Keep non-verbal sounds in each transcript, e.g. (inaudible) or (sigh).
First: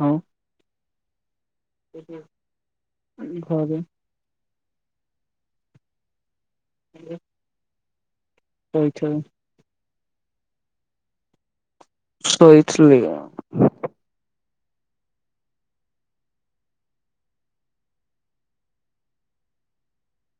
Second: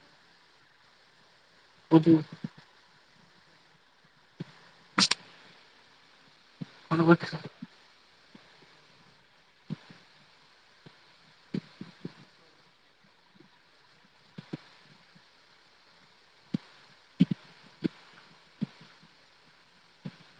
ହଁ କୋଉଠି କେବେ ଘରେ। କଣ କରିଥିଲ? ଏଇଠୁ ଶୋଇଥିଲି ଆଜ୍ଞା।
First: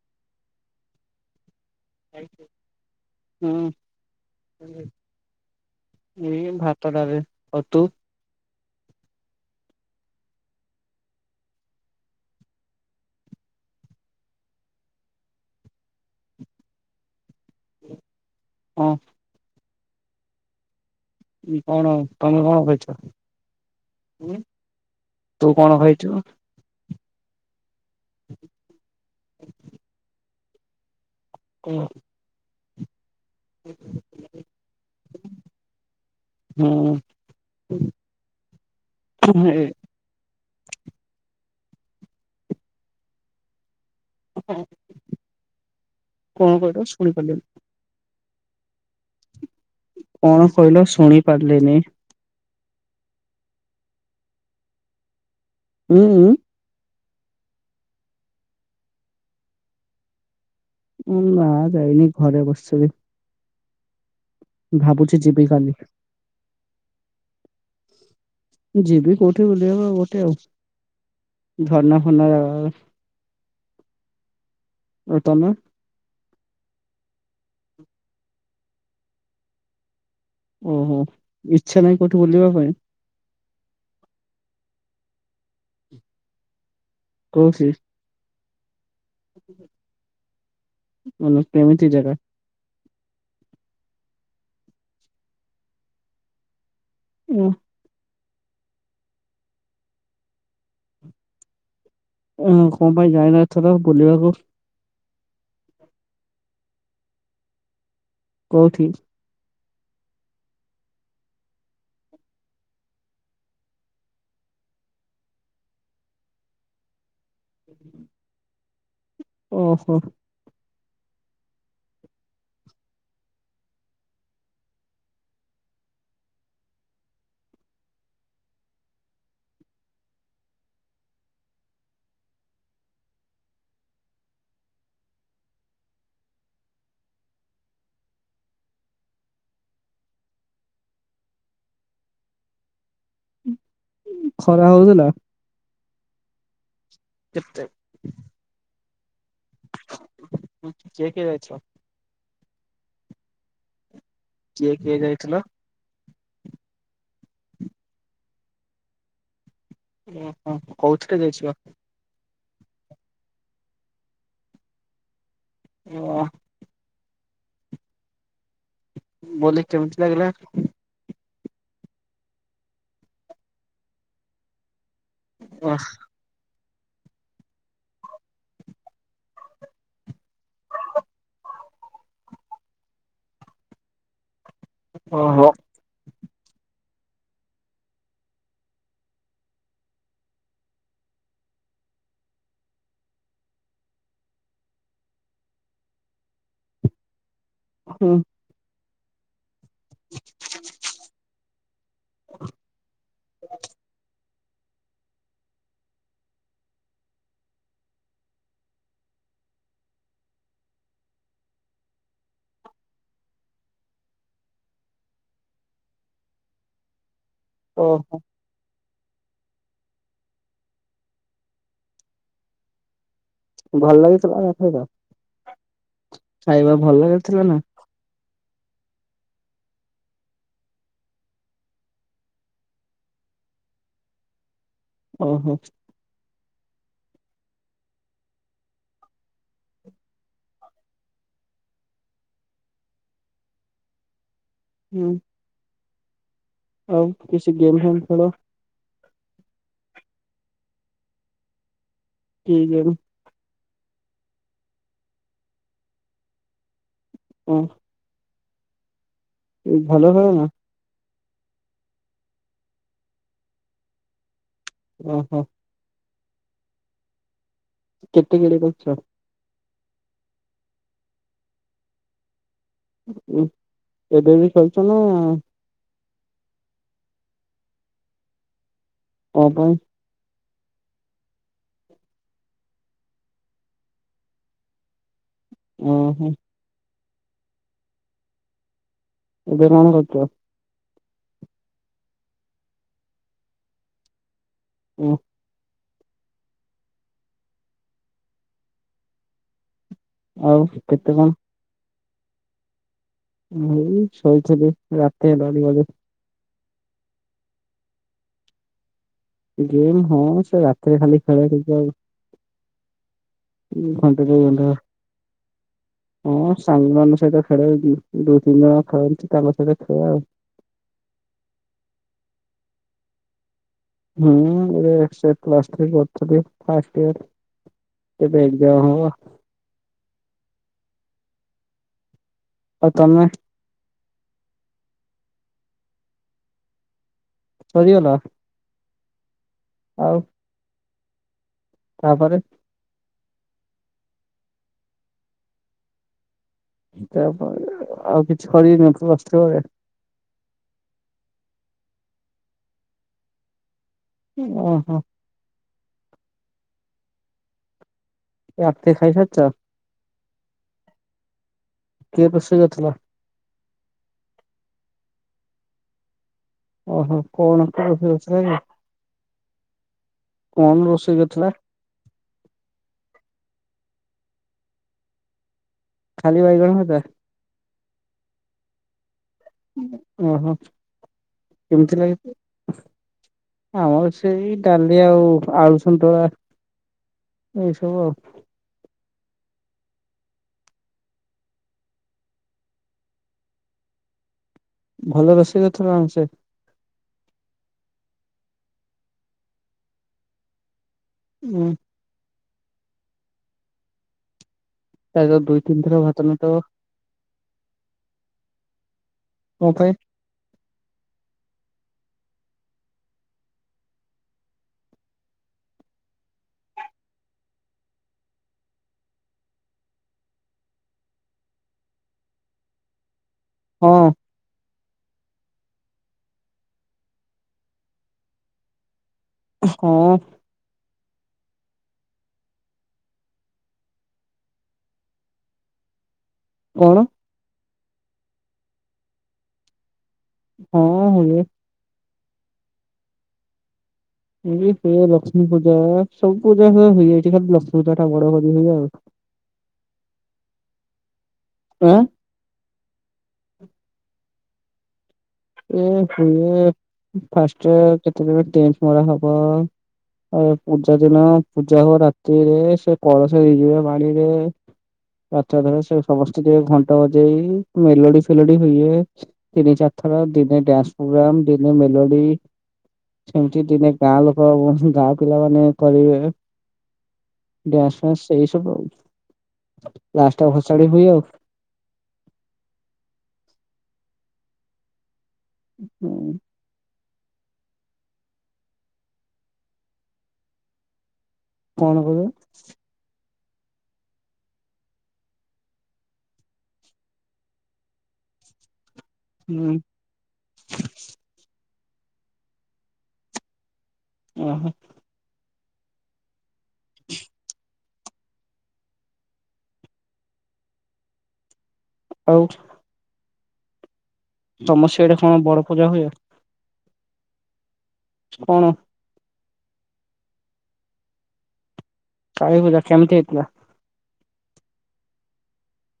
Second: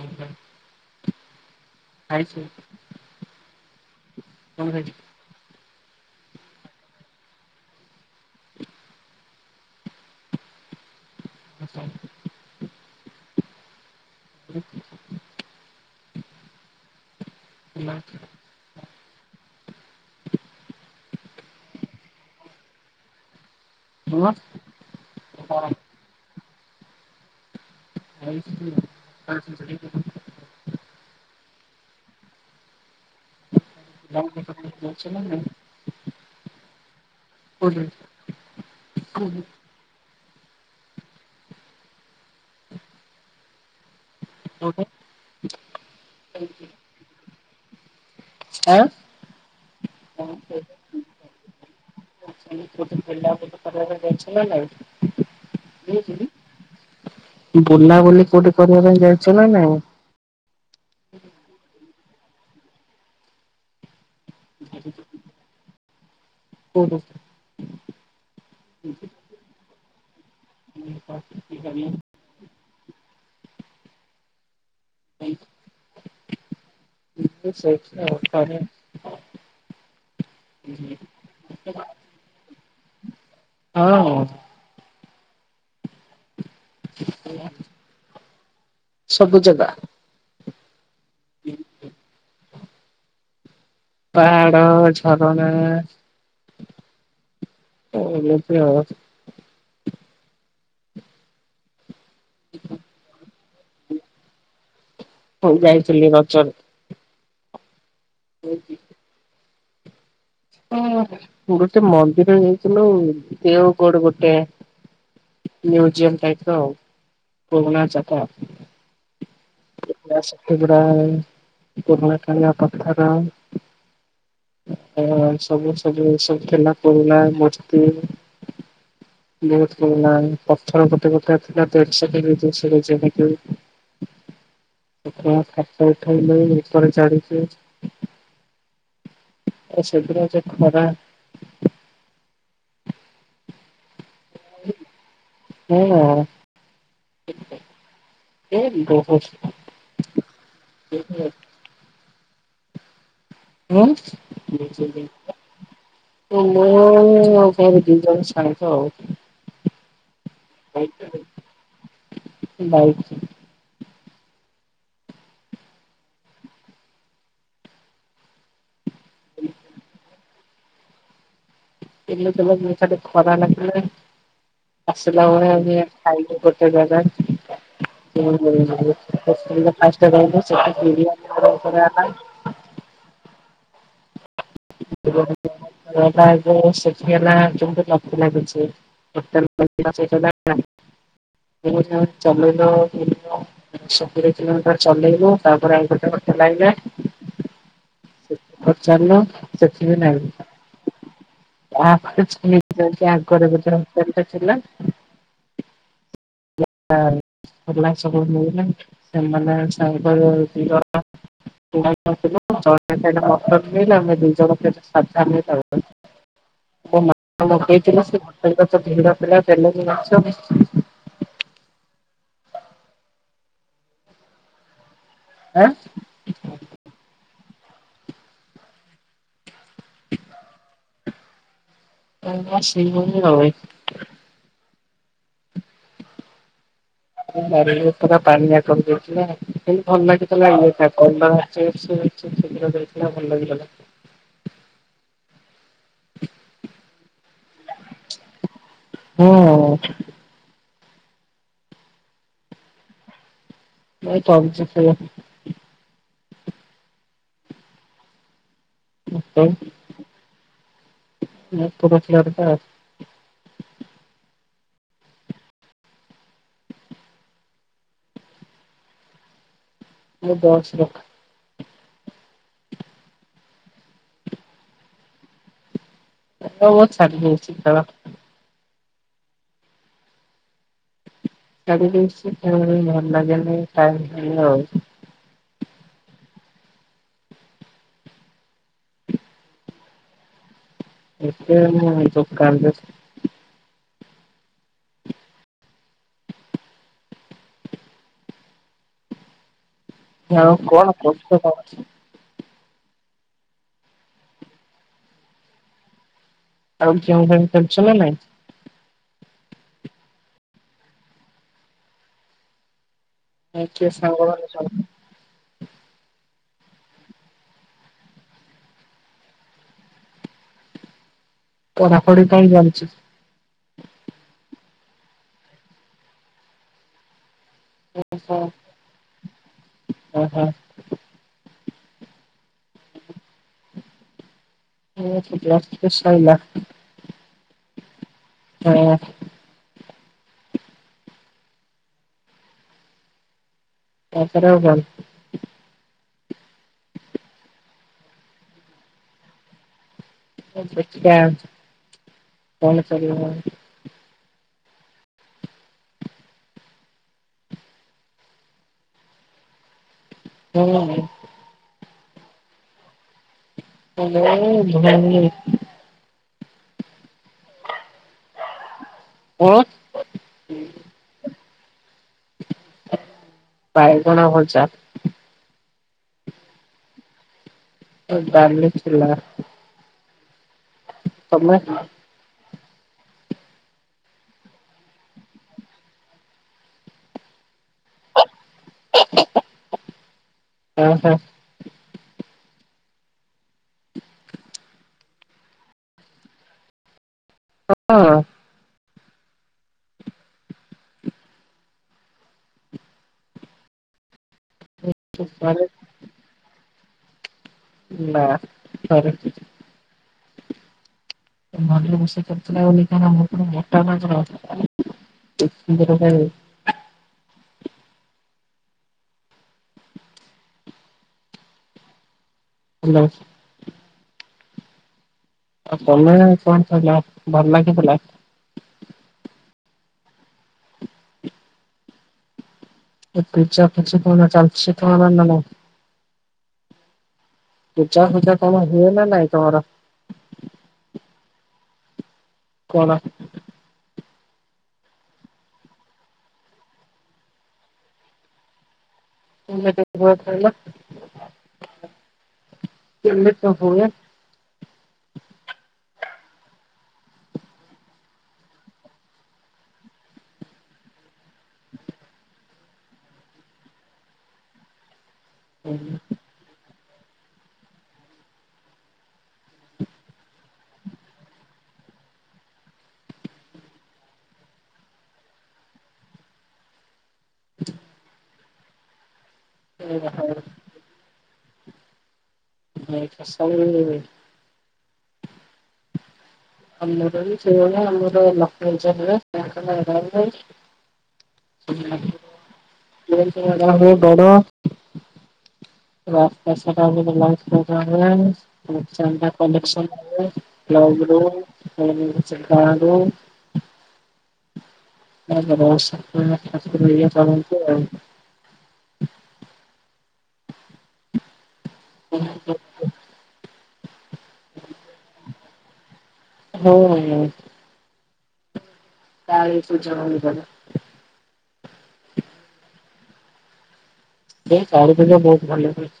ଉଁ ହୁଁ। ଖାଇଚୁ? ହୁଁ। ଖାଇଛୁ? ଏଇ ଭାତଡାଲି ଆଉ ତୁ? (unintelligible) (unintelligible) (unintelligible) ହଁ। କଣ ତମେ କଣ ଖାଇଚ ଉ ତୁ କଣ ଖାଇଚୁ? (unintelligible) କଁ? (unintelligible) ହୁଁ କୋଉଠି (unintelligible) ଏ ହଁ କଣ କହିଲୁ ଶୁଣିପାରିଲିନି? ଆଁ। କଣ କହିଲ ଶୁଣି ପାରିଲିନି? ପଚାରିଲି (unintelligible) ଅଛିନା ନାଇଁ? ଉଁ ଉଁ ବୁଲାବୁଲି କୋଉଠି କରିବା ପାଇଁ ଯାଇଛନା ନାଇଁ? ଉଁ ନା ଯାଇନି ଘରେ ବସିବି। ଭାବୁଚି ଯିବି କାଲି। କୋଉଠୁ? ଯିବି କୋଉଠି ବୁଲିବାକୁ ଗୋଟେ ଆଉ। (unintelligible) ସାନ ଘାଗରା ଆଉ ତମେ? (unintelligible) ଓହୋ ଇଚ୍ଛା ନାହିଁ କୋଉଠି ବୁଲିବା ପାଇଁ? ହଁ। କୋଉଠି? ସବୁ ଜାଗା। (unintelligible) କେମିତି ଦେବେ? ପାହାଡ ଝରଣା ହୁଁ। ଏମିତି ଆଉ। ହ କଣ ପାଇଁ ଯାଇନଥର ବୁଲିବାକୁ? ହଉ ଯାଇଥିଲି ରଜରେ। କୋଉଠି? ହ ଗୋଟେ ମନ୍ଦିର ହେଇଥିଲୁ ଦେଓଗଡ ଗୋଟେ ମ୍ୟୁଜିୟମ ଟାଇପର ପୁରୁଣା (unintelligible) ଓହୋ। ଶତିଗଡା ପୁରୁଣାଖଣିର ପଥର ହ ସବୁ ସବୁ ସବୁ ଖେଲା ପିଲା ମସ୍ତି (unintelligible) ପଥର (unintelligible) ଯେମିତି (unintelligible) ଫଟ ଉଠେଇଲେ ଉପରେ ଚଢିଲେ। ଆ ସେଦିନ ସେ ଖରା ଖରା ହଉଥିଲା। ହଁ। କେତେ? ଏ ବହ (unintelligible) କିଏ କିଏ ଯାଇଛ? ଆ କିଏ କିଏ ଯାଇଥିଲ? (unintelligible) ସାଙ୍ଗ ଆଉ ଓହୋ କୋଉଥିରେ ଯାଇଥିଲ? ବାଇକ (unintelligible) ବୋଲେ କେମତି ଲାଗିଲା? (unintelligible) ତଲି ଖରା ଲାଗିଲ ଆସିଲ ଖାଇବ ସେ ଜାଗା (unintelligible) ଓହୋ ଯୋଉ ସେଠି ହେଲା କେମତି ଲ ଲାଗୁଛି। (unintelligible) ଚଲେଇଲୁ। ତୋରି କିଲୋମିଟର ଚଲେଇବୁ ତାପରେ ଆଉ ଗୋଟେ କଟ ଲାଗବେ। ହଁ। କରଛନ ସେ ନାଇଁ ତା ଆଗରେ (unintelligible) ସବ ମିଳିଲ ସେମାନେ ସାଙ୍କର (unintelligible) (unintelligible) ସେ ତ ଭିଡ ଓହୋ ପିଲା ତେଲନ ମାଛ ଭଲ ଲାଗିଥିଲା ତା ସହିତ ଆଁ। ଖାଇବା ଭଲ କରିଥିଲା ନା (unintelligible) ଓହୋ। ବାରି ହୋଥୁଲା ପାଣିଆ କରି ଦେଇଥିଲା ସେ ଭଲ ଲାଗିଥିଲା ଇଏଯାହା କରିଦେଇଚି। ସେସିଘ୍ର ଦେଥିଲା ଭଲ ଲାଗିଗଲ। ହୁଁ। ଆଉ କିଛି ଗେମ୍ ଫେମ୍ ଖେଳ? ହଁ। କି ଗେମ୍? ଚାଲିଚି ଖେଳ। ଉଁ। (unintelligible) ଭଲ ଖେଳନା? ମତେ ରଖିବାରୁ ଫାଷ୍ଟେ। ଓହୋ। କେତେ ବଡ଼ କରିଚ? ମୋ ବସ୍ ରଖା। ଉଁ ଏବେ ବି କରୁଚ ନାଁ? ଏବେପା ଛାଡିକି ଆସିଚି ଟାୱାର। କ ପାଇଁ? ଛାଡିକି ଆସିଚି ଖେଳିଵାପାଇଁ ଭଲଲାଗେ ନାହିଁ ଟାଡହେଲ। ଉଁ ହୁଁ। ଏବେ ରୁହିଁ ଯାତ୍ରା। ଏତେ ଵେଳଯାଏ କଣ କରୁଚ ଗାଁ ରେ ବସ୍? ଉଁ। ହଁ ଆଉ କଣ କେତେ କରୁଚ ତମେଆସି କି? ମୁଁ ଶୋଇଥିଲି ରାତି ହେଲାଣି ଏବେ। ଆଉ ଯାହା ଯେମିତି କରୁଚ ନାନାହଁ? ଗେମ୍ ହଁ ସେ ରାତିରେ ଖାଲି ଖେଳେ ଟିକେ ଆଉ। ଆଉ କିଏ ସାଙ୍ଗମାନେ ସବୁ (inaudible) ମୁଁ ସାଙ୍ଗମାନଙ୍କ ସହିତ ଖେଳେ, ଦୁଇ ତିନି ଜଣ ଖେଳନ୍ତି ତାଙ୍କ ସହିତ ଖେଳେ ଆଉ। ପଢାପଢି ପାଇଁ ଯାଉଛି। ହୁଁ ଏବର୍ଷ ପ୍ଲସଥ୍ରୀ କରିଥିଲି, ଯେ ଫାଷ୍ଟେୟର୍। ଓହୋ ଓହୋ। ଆଉ ତମେ? ମୋରପ୍ଲସ୍ ଟୁ ସଇଲା। ସରିଗଲା। ହଁ। ଆଉ? ତାପରେ? ତାପରେ ଆଉ କଣ? ତା ପାଇଁ ଆଉକିଛି କହିବାର ଅଛି ଅତ୍ର। ଅପେକ୍ଷା କଣ କରିବ ଆଉ? ଓହୋ। ରାତିରେ ଖାଇସାରିଚ? ହୁଁ। କିଏ ରୋଷେଇ କରିଥିଲା? କେଜାଣି ଭୋଉଣୀ ଜୋଇଁ। ଓହୋ କଣ (unintelligible) (unintelligible) କଣ ରୋଷେଇ କରିଥିଲା? ବାଇଗଣ ଭଜା। ଖାଲି ବାଇଗଣ ଭଜା? ଏ ଡାଲି ଥିଲା। ଓହୋ ତମେ କେମିତି ଲାଗିଚି? ଆମର ସେଇ ଡାଲି ଆଉ ଆଳୁ ସନ୍ତୁଳା ଏଇସବୁ ଆଉ। (unintelligible) ଭଲ ରୋଷେଇ କରିଥିଲା ଆମର ସେ। (inaudible) ଉଁ। (unintelligible) ଦୁଇ ଘରେ ତିନିଥର ଭାତ ନଥବ ନା (unintelligible) ମୋ ପାଇଁ। (unintelligible) ହାଲୋ। ହଁ। ଆ ତମେ କଣ କହିଲ ଭଲ୍ ଲାଗିଥିଲା। ହଁ। ଏ ପିଞ୍ଚା ପିଞ୍ଚି କଣ ଚାଲିଚି ତ ଆମର ନା ନାଇଁ? କଣ? ପୂଜା ଫୁଜା କଣ ହୁଏ ନା ନାଇଁ ତମର? ହଁ ହୁଏ। କଲା। ଏଇ ହୁଏ ଲକ୍ଷ୍ମୀ ପୂଜା ସବୁ ପୂଜା ହୁଏ ଖାଲି ଲକ୍ଷ୍ମୀ ପୂଜାଟା ବଡ କରି ହୁଏ ଆଉ। ଆଁ (unintelligible) ଓ ହୋ ଫାଷ୍ଟେ କେତେବେଳେ ଟେଣ୍ଟ୍ ମରା ହବ। ଏ ପୂଜା ଦିନ ପୂଜା ହବ ରାତିରେ ସେ କଳସ ହେଇଯିବେ ପାଣିରେ। (unintelligible) ଏଠି ଟିକେ ଘଣ୍ଟ ବଜେଇ ମେଲୋଡି ଫେଲୋଡି ହୁଏ ତିନି ଚାରି ଏଥର ଦିନେ ଡ୍ୟାନ୍ସ୍ ପୋଗ୍ରାମ୍ ଦିନେ ମେଲୋଡି ସେମିତି ଦିନେ ଗାଁ ଲୋକ ଗାଁ ପିଲାମାନେ କରିବେ ଡ୍ୟାନ୍ସ୍ ଫ୍ୟାନ୍ସ୍ ସେଇ ସବୁ ଆଉ ଲାଷ୍ଟ ଟା ଭସାଣି ହୁଏ ଆଉ। (inaudible) ହୁଁ। ଆମର ବି ସେଇଆ ହୁଏ ଆମର ଲକ୍ଷ୍ମୀପୂଜା ହୁଏ କଣ କହିଲ (unintelligible) (unintelligible) ରାସ୍ତାସାରା ଆମର ଲାଇଟ୍ ଲଗା ହୁଏ ଓ ଚାନ୍ଦା ହୁଁ କନେକ୍ସନ ହୁଏ ଲାଇନ୍ ବୋର୍ଡ (unintelligible) ଓହୋ। (unintelligible) ଆଉଟ୍। ତମର ସିଆଡେ କଣ ବଡ ପୂଜା ହୁଏ? ହଁ ହଏ କଣ କାଳୀ ପୂଜା ହୁଏ ବା କାଳୀ ପୂଜା କେମିତି ହେଇଥିଲା କାଳୀ ପୂଜା ବହୁତ ଭଲ ହୁଏ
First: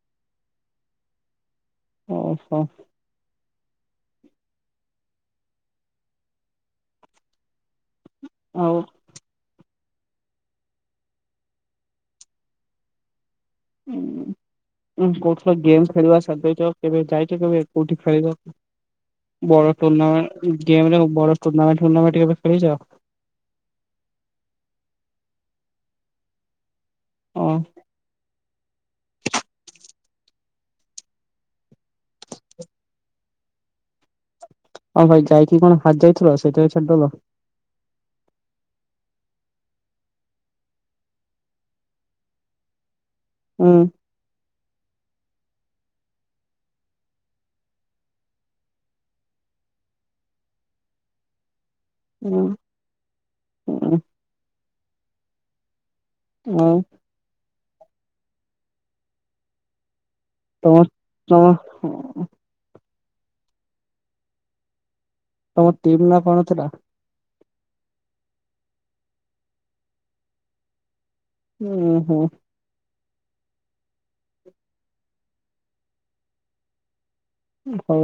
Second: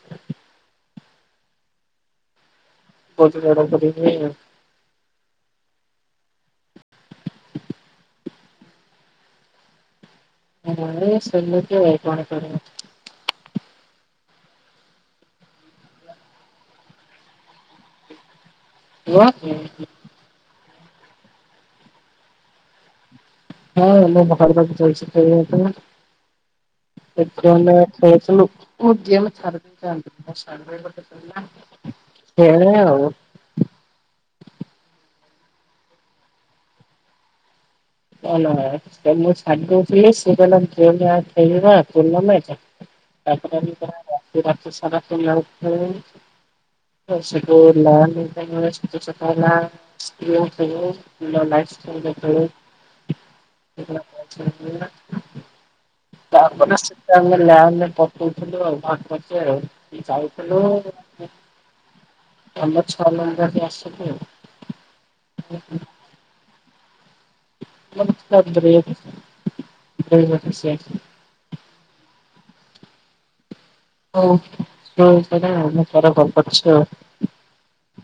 ଓହୋ କୋଉଥିରୁ ଅର୍ଡର କରିିବି ଆଉ ମୁଁ ସେମିତି ଆଉ କଣ କରିବ ଉଁ ଉଁ କହୁଥିଲା ଗେମ୍ ଖେଳିବା ଛାଡ଼ିଦେଇଛ କେବେ ଯାଇଛ କେବେ କୋଉଠି ଖେଳିବାକୁ ହଁ ବଳ ତୁମେ ଗେମେରେ କଣ ବଡ଼ ତୁନାମେଣ୍ଟ ଫୁନାମେଣ୍ଟ କେବେ ଖେଳିଚ ହଁ ମୋ ଘର ପାଖେ ଯାଇଛି ଖେଳିବାକୁ (inaudible) ମୁଁ ଗେମ ଛାଡ଼ି ଖେଳେ ଆଉ ହଁ, ଭାଇ ଯାଇକି କଣ ହାରି ଯାଇଥିଲ ସେଇଥି ପାଇଁ ଛାଡିଦଲ। ସେ ମୁଁ ଛାଡି ଦଉଥିଲି ସେ କହିଲା (inaudible) ଉଁ ତାପରେ ସା (unintelligible) (unintelligible) ଉଁ ଉଁ ତାପରେ ସେ ସେ ଆମେ ଲ୍ୟାବରେ ପକଉଥିଲୁ ଆଉ ଭଛ ଆଉ ଯାଉଥିଲୁ। ଆଉ ତମ ତମ ଆମ ଛଅ ନମ୍ବର ଆସିବୁ ଆଉ। ତମ ଟିମ୍ ନା କଣ ଥିଲା? (unintelligible) ଉହୁଁ। ହଉ ମୁଁ ପରେ କଲ କରଛି ଆଉ। ହଉ।